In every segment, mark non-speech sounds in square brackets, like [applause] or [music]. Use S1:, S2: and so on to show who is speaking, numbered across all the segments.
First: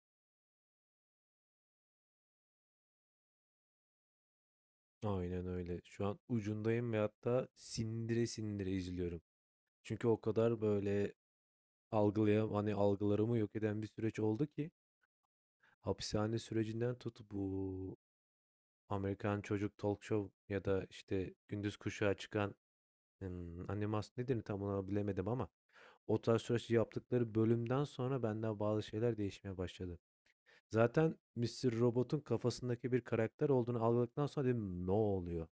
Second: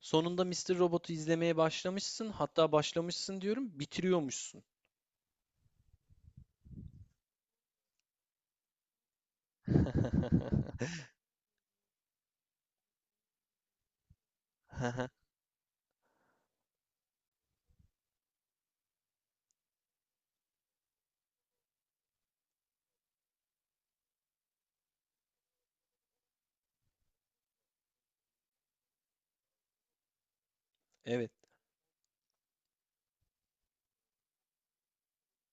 S1: Sonunda Mister Robot'u izlemeye başlamışsın. Hatta başlamışsın diyorum, bitiriyormuşsun.
S2: Aynen öyle. Şu an ucundayım ve hatta sindire sindire izliyorum. Çünkü o kadar
S1: [laughs]
S2: böyle algılayam hani algılarımı yok eden bir süreç oldu ki hapishane sürecinden tut bu Amerikan Çocuk Talk Show ya da işte Gündüz Kuşağı çıkan animasyon nedir tam olarak bilemedim ama o tarz süreç yaptıkları bölümden sonra benden bazı şeyler değişmeye başladı. Zaten
S1: Evet.
S2: Mister Robot'un kafasındaki bir karakter olduğunu algıladıktan sonra dedim ne oluyor?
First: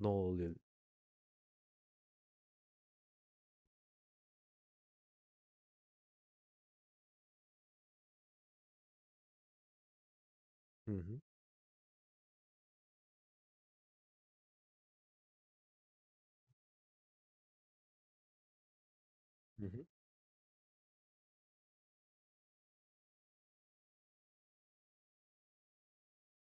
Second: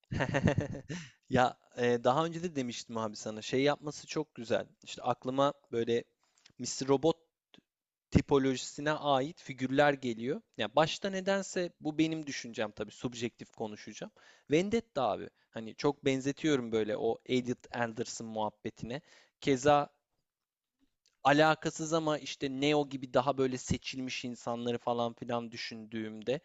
S2: Ne oluyor?
S1: [laughs] Daha önce de demiştim abi sana. Şey yapması çok güzel. İşte aklıma böyle Mister Robot tipolojisine ait figürler geliyor. Ya
S2: Hı
S1: başta
S2: hı.
S1: nedense bu benim düşüncem, tabii subjektif konuşacağım. Vendetta abi. Hani çok benzetiyorum böyle o Elliot Anderson muhabbetine.
S2: Hı hı.
S1: Keza alakasız ama işte Neo gibi daha böyle seçilmiş insanları falan filan düşündüğümde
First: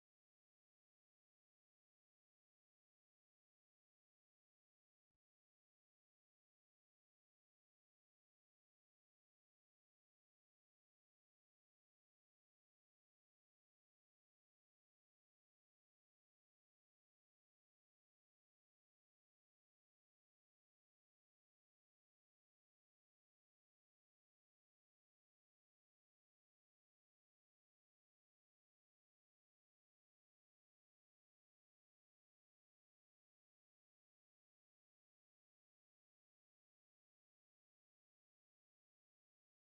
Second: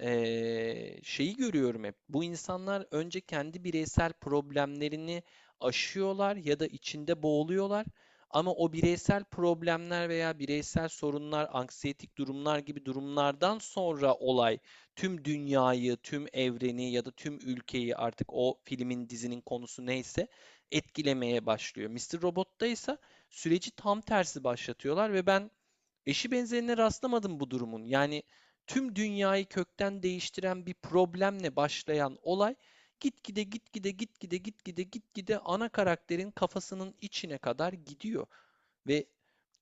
S1: şeyi görüyorum hep. Bu insanlar önce kendi bireysel problemlerini aşıyorlar ya da içinde boğuluyorlar. Ama o bireysel problemler veya bireysel sorunlar, anksiyetik durumlar gibi durumlardan sonra olay tüm dünyayı, tüm evreni ya da tüm ülkeyi, artık o filmin, dizinin konusu neyse, etkilemeye başlıyor. Mister Robot'ta ise süreci tam tersi başlatıyorlar ve ben eşi benzerine rastlamadım bu durumun. Yani tüm dünyayı kökten değiştiren bir problemle başlayan olay gitgide ana karakterin kafasının içine kadar gidiyor ve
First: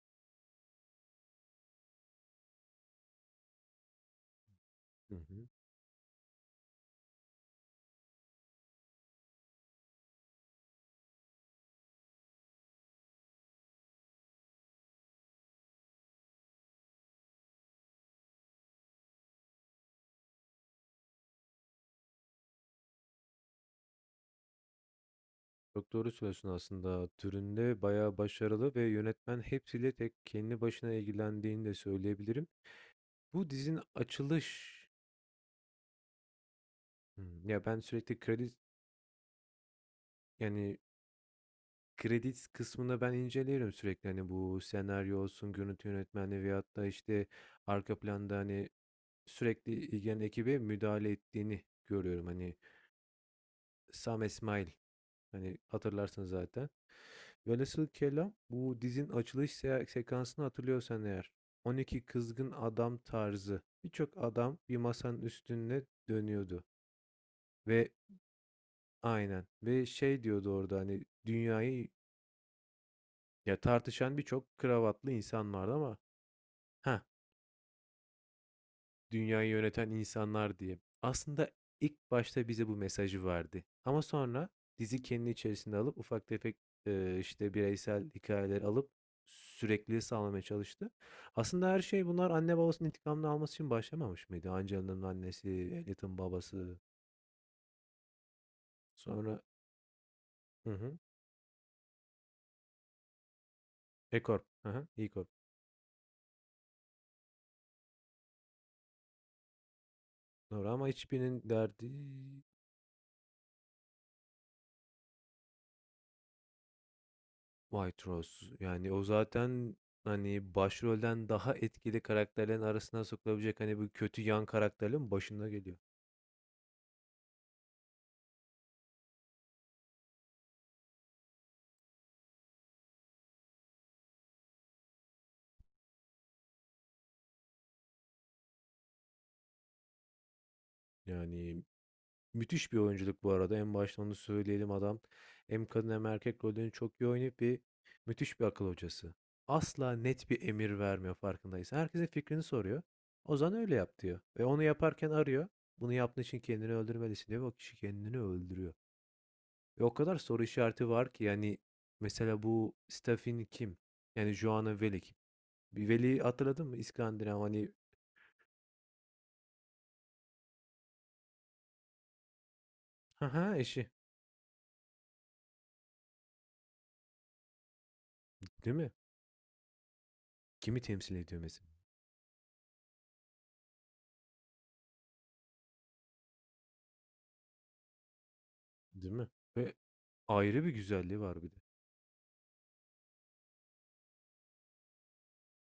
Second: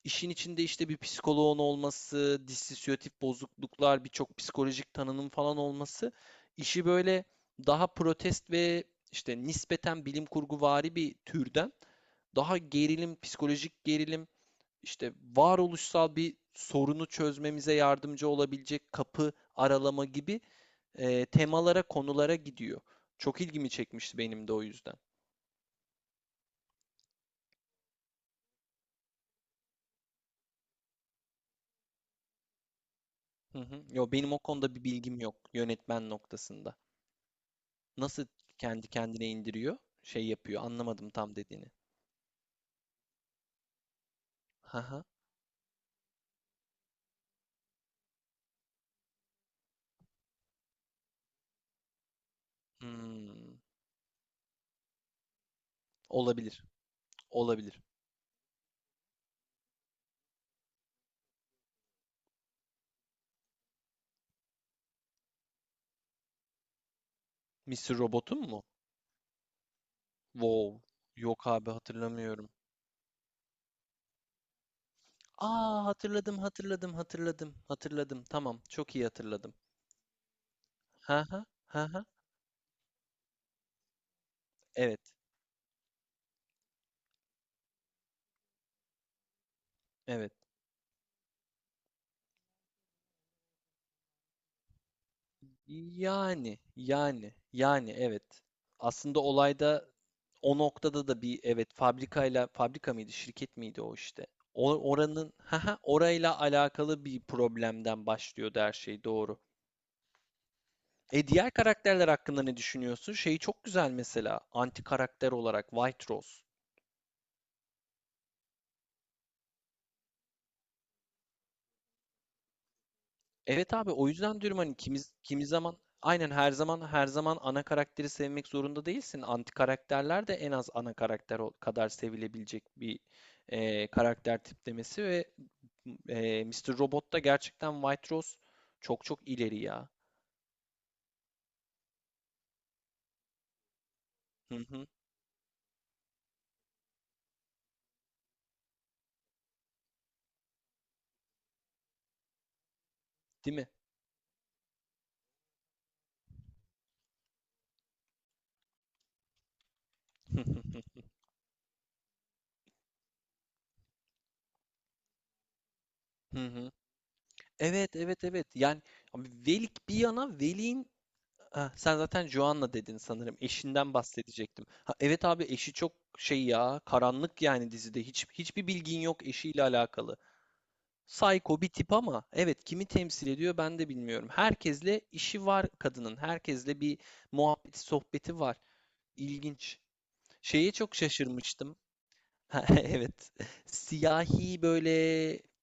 S1: işin içinde işte bir psikoloğun olması, dissosiyatif bozukluklar, birçok psikolojik
S2: Hı
S1: tanının
S2: hı.
S1: falan olması işi böyle daha protest ve işte nispeten bilim kurguvari bir türden daha gerilim, psikolojik gerilim, işte varoluşsal bir sorunu çözmemize yardımcı olabilecek kapı aralama gibi temalara, konulara gidiyor. Çok ilgimi çekmişti benim de o yüzden.
S2: Çok doğru söylüyorsun aslında. Türünde bayağı başarılı ve yönetmen hepsiyle tek kendi başına ilgilendiğini de söyleyebilirim. Bu
S1: Hı
S2: dizinin
S1: hı. Yo, benim o konuda
S2: açılış.
S1: bir bilgim yok yönetmen noktasında.
S2: Ya ben sürekli
S1: Nasıl
S2: kredi,
S1: kendi kendine indiriyor? Şey yapıyor.
S2: yani
S1: Anlamadım tam dediğini.
S2: kredi kısmını ben inceliyorum sürekli hani bu
S1: Haha.
S2: senaryo olsun, görüntü yönetmenliği veyahut da işte arka planda hani sürekli ilgilenen ekibe müdahale ettiğini görüyorum. Hani
S1: Hmm.
S2: Sam İsmail. Hani hatırlarsın
S1: Olabilir.
S2: zaten.
S1: Olabilir.
S2: Velhasıl kelam bu dizin açılış sekansını hatırlıyorsan eğer 12 kızgın adam tarzı birçok adam bir masanın üstüne dönüyordu ve
S1: Mr. Robot'un mu?
S2: aynen ve şey diyordu orada
S1: Wow.
S2: hani
S1: Yok abi
S2: dünyayı
S1: hatırlamıyorum.
S2: ya tartışan birçok kravatlı insan vardı
S1: Aa,
S2: ama
S1: hatırladım hatırladım
S2: ha
S1: hatırladım hatırladım. Tamam, çok iyi
S2: dünyayı
S1: hatırladım.
S2: yöneten insanlar diye.
S1: Ha ha
S2: Aslında
S1: ha ha.
S2: ilk başta bize bu mesajı verdi. Ama sonra
S1: Evet.
S2: dizi kendi içerisinde alıp ufak tefek işte bireysel hikayeleri alıp sürekliliği
S1: Evet.
S2: sağlamaya çalıştı. Aslında her şey bunlar anne babasının intikamını alması için başlamamış mıydı? Angela'nın annesi, Elliot'ın
S1: Yani
S2: babası,
S1: yani yani evet. Aslında
S2: sonra
S1: olayda o
S2: hı hı,
S1: noktada da bir, evet, fabrikayla, fabrika mıydı şirket miydi o
S2: E
S1: işte.
S2: Corp, hı
S1: O,
S2: hı, E Corp.
S1: oranın, ha ha, orayla alakalı bir problemden başlıyordu her şey, doğru.
S2: Doğru ama
S1: E,
S2: hiçbirinin
S1: diğer
S2: derdi
S1: karakterler hakkında ne düşünüyorsun? Şeyi çok güzel mesela, anti karakter olarak White Rose.
S2: White Rose. Yani o zaten hani başrolden daha etkili karakterlerin arasına sokulabilecek
S1: Evet
S2: hani bu
S1: abi, o
S2: kötü
S1: yüzden
S2: yan
S1: diyorum hani kimi,
S2: karakterlerin
S1: kimi
S2: başında geliyor.
S1: zaman aynen, her zaman ana karakteri sevmek zorunda değilsin. Anti karakterler de en az ana karakter kadar sevilebilecek bir karakter tiplemesi ve Mr. Robot da gerçekten White Rose çok ileri ya.
S2: Yani müthiş bir oyunculuk bu arada. En başta onu
S1: Hı
S2: söyleyelim
S1: hı,
S2: adam. Hem kadın hem erkek rollerini çok iyi oynayıp bir müthiş bir akıl hocası. Asla net bir emir vermiyor farkındaysan. Herkesin fikrini soruyor. Ozan
S1: değil mi?
S2: öyle yap diyor. Ve onu yaparken arıyor. Bunu yaptığın için kendini öldürmelisin diyor. Ve o kişi kendini öldürüyor. Ve o kadar soru işareti
S1: [laughs]
S2: var ki yani mesela bu Stefan kim? Yani Joanna Velik. Bir Veli
S1: Hı
S2: hatırladın
S1: hı.
S2: mı? İskandinav hani
S1: Evet evet evet yani abi, Velik bir yana, Velik'in... Ha, sen zaten Joanna dedin
S2: ha
S1: sanırım.
S2: ha eşi
S1: Eşinden bahsedecektim. Ha, evet abi, eşi çok şey ya, karanlık, yani dizide. Hiç hiçbir
S2: değil mi?
S1: bilgin yok eşiyle alakalı.
S2: Kimi temsil ediyor
S1: Psycho bir
S2: mesela?
S1: tip ama evet, kimi temsil ediyor ben de bilmiyorum. Herkesle işi var kadının. Herkesle bir muhabbeti sohbeti var.
S2: Değil mi? Ve
S1: İlginç.
S2: ayrı bir
S1: Şeye çok
S2: güzelliği var bir de.
S1: şaşırmıştım. Ha, [laughs] evet. Siyahi böyle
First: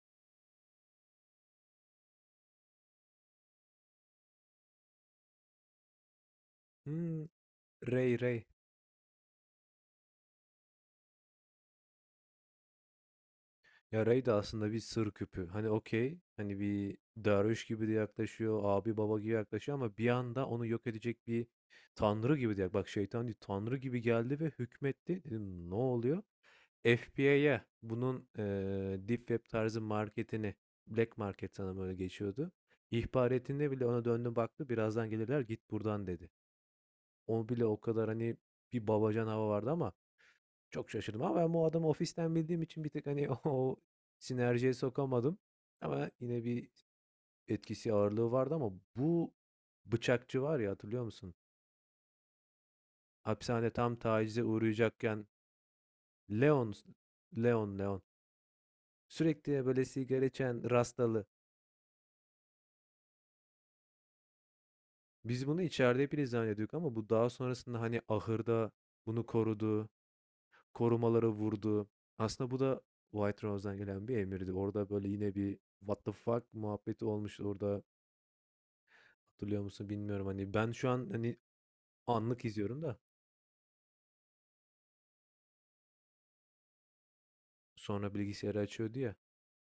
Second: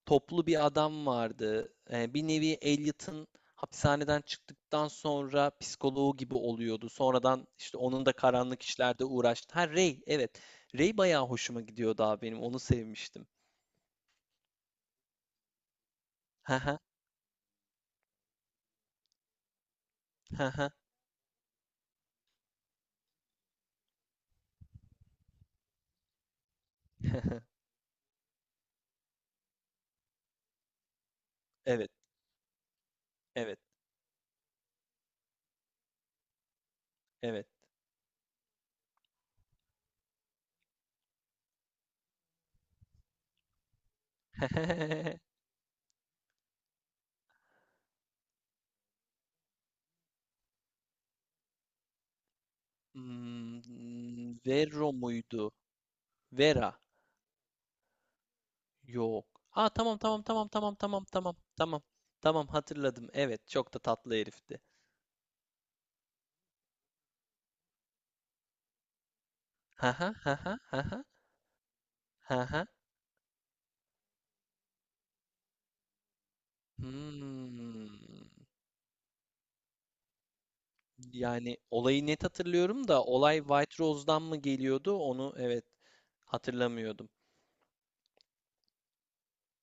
S1: toplu bir adam vardı. Bir nevi Elliot'ın hapishaneden çıktıktan sonra psikoloğu gibi oluyordu.
S2: Hmm,
S1: Sonradan işte onun da
S2: Ray. Ray.
S1: karanlık işlerde uğraştı. Ha, Ray, evet. Ray bayağı hoşuma gidiyordu abi benim. Onu sevmiştim.
S2: Ya Ray de aslında bir sır küpü. Hani okey. Hani
S1: Ha ha
S2: bir derviş gibi de yaklaşıyor. Abi baba gibi yaklaşıyor ama bir anda
S1: ha
S2: onu
S1: ha.
S2: yok edecek bir tanrı gibi de. Bak şeytan değil. Tanrı gibi geldi ve hükmetti. Dedim ne oluyor?
S1: [laughs]
S2: FBI'ya bunun, Deep Web tarzı marketini, Black Market sanırım
S1: Evet,
S2: öyle geçiyordu. İhbar
S1: evet,
S2: ettiğinde bile ona döndü baktı. "Birazdan gelirler, git buradan." dedi.
S1: evet.
S2: O bile o kadar, hani, bir babacan hava vardı ama çok şaşırdım ama ben bu adamı ofisten bildiğim için bir tık, hani, [laughs] o sinerjiye sokamadım
S1: [laughs]
S2: ama yine bir etkisi, ağırlığı vardı ama bu bıçakçı var ya, hatırlıyor musun? Hapishane tam
S1: Hmm,
S2: tacize
S1: Vero
S2: uğrayacakken
S1: muydu? Vera.
S2: Leon. Leon
S1: Yok.
S2: sürekli,
S1: Aa,
S2: böyle,
S1: tamam tamam
S2: sigara
S1: tamam
S2: içen
S1: tamam tamam
S2: rastalı.
S1: tamam tamam. Tamam, hatırladım. Evet, çok da tatlı herifti.
S2: Biz bunu içeride hep ilizam ama bu daha sonrasında, hani, ahırda bunu korudu,
S1: Ha ha ha ha ha ha
S2: korumaları vurdu. Aslında bu
S1: ha.
S2: da White Rose'dan gelen bir emirdi. Orada, böyle, yine bir "what the fuck" muhabbeti olmuştu orada.
S1: Hmm.
S2: Hatırlıyor musun bilmiyorum. Hani, ben şu an, hani,
S1: Yani olayı net
S2: anlık izliyorum
S1: hatırlıyorum
S2: da.
S1: da olay White Rose'dan mı geliyordu onu evet. hatırlamıyordum.
S2: Sonra bilgisayarı açıyordu ya.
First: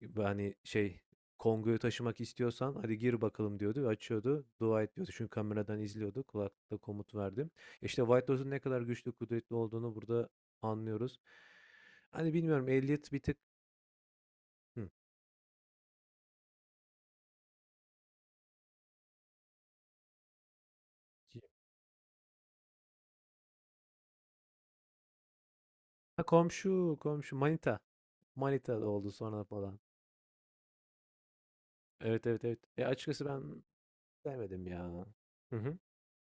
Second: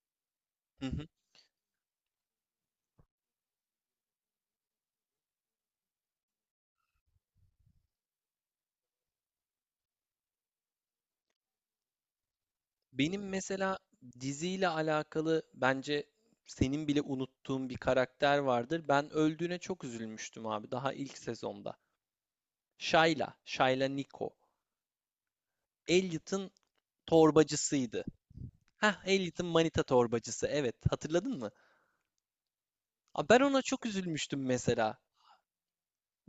S2: B hani,
S1: Hı
S2: şey,
S1: hı.
S2: Kongo'yu taşımak istiyorsan hadi gir bakalım diyordu ve açıyordu. Dua et diyordu. Çünkü kameradan izliyordu. Kulaklıkla komut verdim. İşte White Lotus'un ne kadar güçlü, kudretli olduğunu burada anlıyoruz. Hani bilmiyorum Elliot bir
S1: Benim
S2: tık.
S1: mesela diziyle
S2: Hıh.
S1: alakalı bence senin bile unuttuğun bir karakter vardır. Ben öldüğüne çok üzülmüştüm abi, daha ilk sezonda. Shayla, Shayla Nico.
S2: Ha,
S1: Elliot'ın
S2: komşu, komşu manita.
S1: torbacısıydı.
S2: Manita da
S1: Heh,
S2: oldu sonra
S1: Elliot'ın
S2: falan.
S1: manita torbacısı. Evet, hatırladın mı?
S2: Evet, evet, evet. Ya, açıkçası
S1: Aa, ben
S2: ben
S1: ona çok üzülmüştüm
S2: sevmedim
S1: mesela.
S2: ya. Hı hı.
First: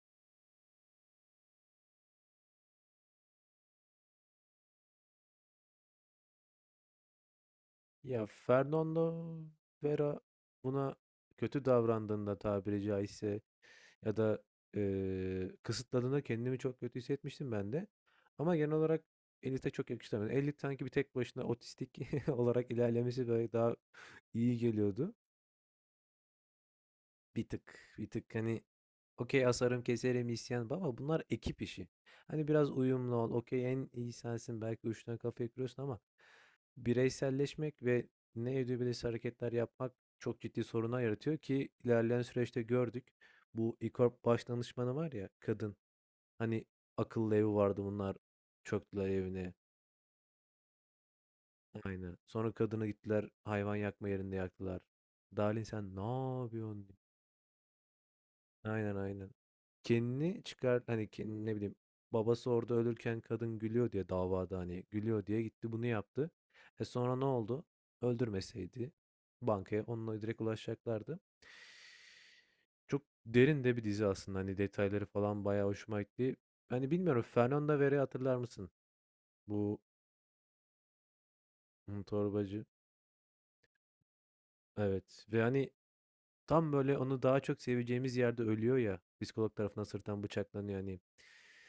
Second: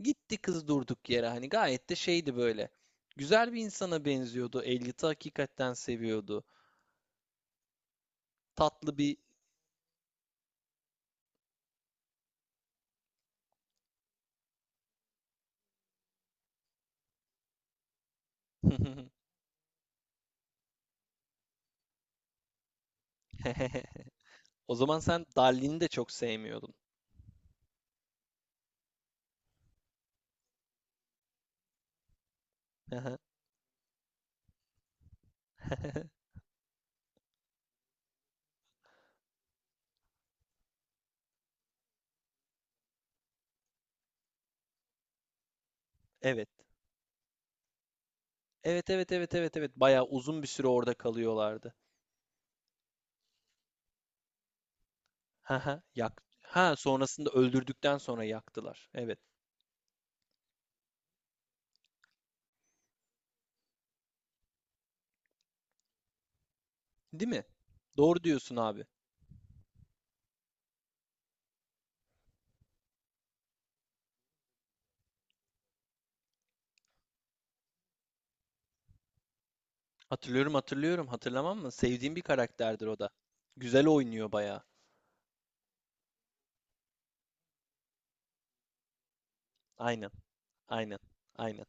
S1: Gitti kız durduk yere, hani gayet de şeydi böyle. Güzel bir insana benziyordu. Elliot'ı hakikaten seviyordu.
S2: Ya,
S1: Tatlı
S2: Fernando
S1: bir...
S2: Vera buna kötü davrandığında tabiri caizse. Ya da, kısıtladığında kendimi çok kötü hissetmiştim ben de. Ama genel olarak Elif'e çok yakıştıramadım. Elif sanki bir tek başına otistik [laughs] olarak ilerlemesi böyle daha
S1: [laughs]
S2: iyi
S1: O zaman
S2: geliyordu.
S1: sen Darlin'i de çok sevmiyordun.
S2: Bir tık hani okey asarım, keserim, isyan baba bunlar ekip işi. Hani biraz uyumlu ol. Okey en iyi sensin belki uçtan kafaya kırıyorsun ama
S1: [laughs]
S2: bireyselleşmek ve ne edebilirse hareketler yapmak çok ciddi sorunlar yaratıyor ki ilerleyen süreçte gördük. Bu İKORP baş danışmanı var ya kadın.
S1: Evet.
S2: Hani, akıllı evi vardı bunlar,
S1: Evet
S2: çöktüler
S1: evet evet
S2: evine.
S1: evet evet. Bayağı uzun bir süre orada kalıyorlardı.
S2: Aynen. Sonra kadını gittiler hayvan yakma yerinde yaktılar. Dalin
S1: [laughs]
S2: sen
S1: Yak.
S2: ne
S1: Ha,
S2: yapıyorsun?"
S1: sonrasında öldürdükten sonra yaktılar.
S2: Aynen,
S1: Evet.
S2: aynen. Kendini çıkar hani, kendini ne bileyim, babası orada ölürken kadın gülüyor diye davada, hani, gülüyor diye gitti bunu yaptı. E, sonra ne
S1: Değil mi?
S2: oldu?
S1: Doğru diyorsun abi.
S2: Öldürmeseydi bankaya onunla direkt ulaşacaklardı. Çok derin de bir dizi aslında, hani, detayları falan bayağı hoşuma gitti. Hani, bilmiyorum Fernanda Vera'yı hatırlar mısın? Bu,
S1: Hatırlıyorum hatırlıyorum. Hatırlamam mı? Sevdiğim bir
S2: torbacı.
S1: karakterdir o da. Güzel oynuyor bayağı.
S2: Evet ve, hani, tam böyle onu daha çok seveceğimiz yerde ölüyor ya, psikolog tarafından
S1: Aynen.
S2: sırttan bıçaklanıyor,
S1: Aynen.
S2: hani.
S1: Aynen.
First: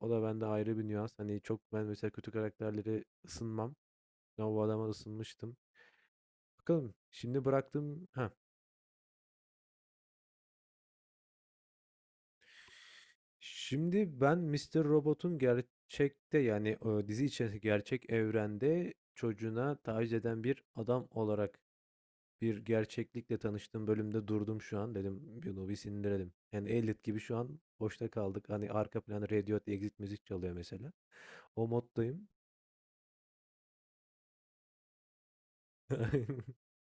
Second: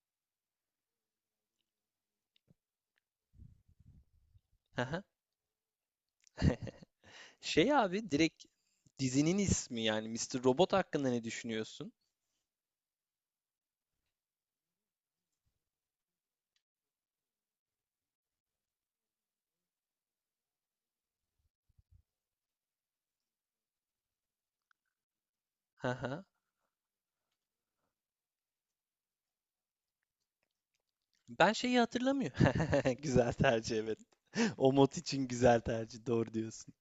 S2: O da bende ayrı bir nüans. Hani, çok ben mesela kötü karakterlere ısınmam ama bu adama
S1: Haha.
S2: ısınmıştım.
S1: [laughs]
S2: Bakalım şimdi
S1: Şey
S2: bıraktım
S1: abi,
S2: ha.
S1: direkt dizinin ismi yani Mister Robot hakkında ne düşünüyorsun?
S2: Şimdi ben Mister Robot'un gerçekte, yani, dizi içerisindeki gerçek evrende çocuğuna taciz eden bir adam olarak bir gerçeklikle tanıştığım bölümde durdum şu an. Dedim bunu bir
S1: Haha.
S2: sindirelim. Yani Elliot gibi şu an boşta kaldık. Hani arka planı Radiohead Exit müzik çalıyor mesela.
S1: Ben
S2: O
S1: şeyi
S2: moddayım.
S1: hatırlamıyorum. [laughs] Güzel tercih, evet. O mod için güzel tercih. Doğru
S2: [laughs]
S1: diyorsun.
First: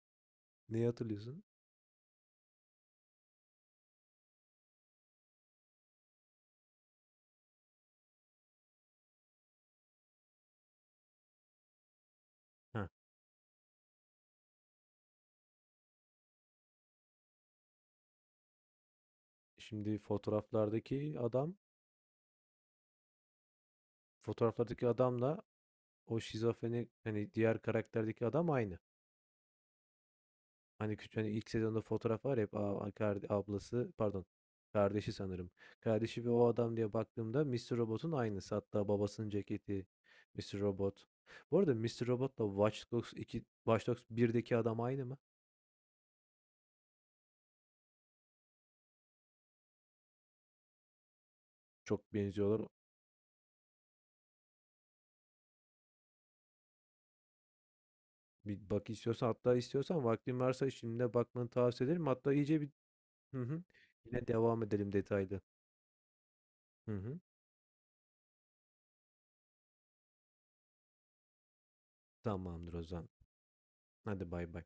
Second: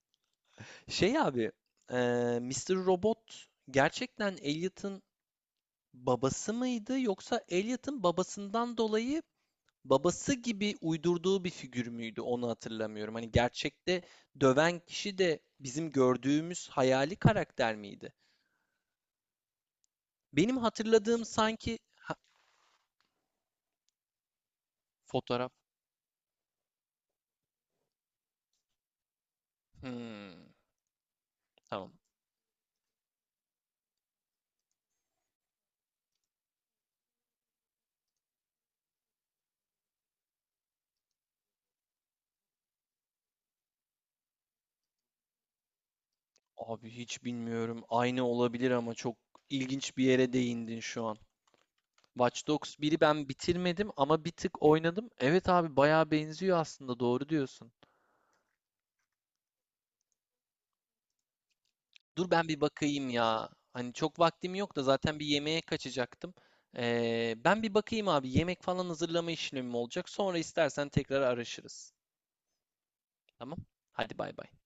S2: Neyi
S1: Şey
S2: hatırlıyorsun?
S1: abi eee Mr. Robot gerçekten Elliot'ın babası mıydı yoksa Elliot'ın babasından dolayı babası gibi uydurduğu bir figür müydü, onu
S2: Heh.
S1: hatırlamıyorum. Hani gerçekte döven kişi de bizim gördüğümüz hayali karakter miydi?
S2: Şimdi
S1: Benim
S2: fotoğraflardaki
S1: hatırladığım
S2: adam,
S1: sanki... Ha,
S2: fotoğraflardaki adamla
S1: fotoğraf.
S2: o şizofreni hani diğer karakterdeki adam aynı.
S1: Hmm,
S2: Hani küçük hani ilk sezonda
S1: tamam.
S2: fotoğraf var ya hep a a karde ablası pardon, kardeşi sanırım. Kardeşi ve o adam diye baktığımda Mr. Robot'un aynısı. Hatta babasının ceketi Mr. Robot. Bu arada Mr. Robot'la Watch Dogs 2, Watch Dogs birdeki adam aynı mı?
S1: Abi hiç bilmiyorum. Aynı olabilir ama çok ilginç bir yere değindin şu an.
S2: Çok
S1: Watch
S2: benziyorlar.
S1: Dogs biri ben bitirmedim ama bir tık oynadım. Evet abi, bayağı benziyor aslında, doğru diyorsun.
S2: Bir bak istiyorsan hatta istiyorsan vaktin varsa şimdi bakmanı tavsiye ederim.
S1: Dur
S2: Hatta
S1: ben
S2: iyice
S1: bir
S2: bir
S1: bakayım
S2: hı
S1: ya.
S2: hı.
S1: Hani çok
S2: Yine
S1: vaktim
S2: devam
S1: yok da,
S2: edelim
S1: zaten bir
S2: detaylı.
S1: yemeğe kaçacaktım.
S2: Hı hı.
S1: Ben bir bakayım abi. Yemek falan hazırlama işlemim olacak. Sonra istersen tekrar araşırız.
S2: Tamamdır o zaman.
S1: Tamam? Hadi
S2: Hadi
S1: bay bay.
S2: bay bay.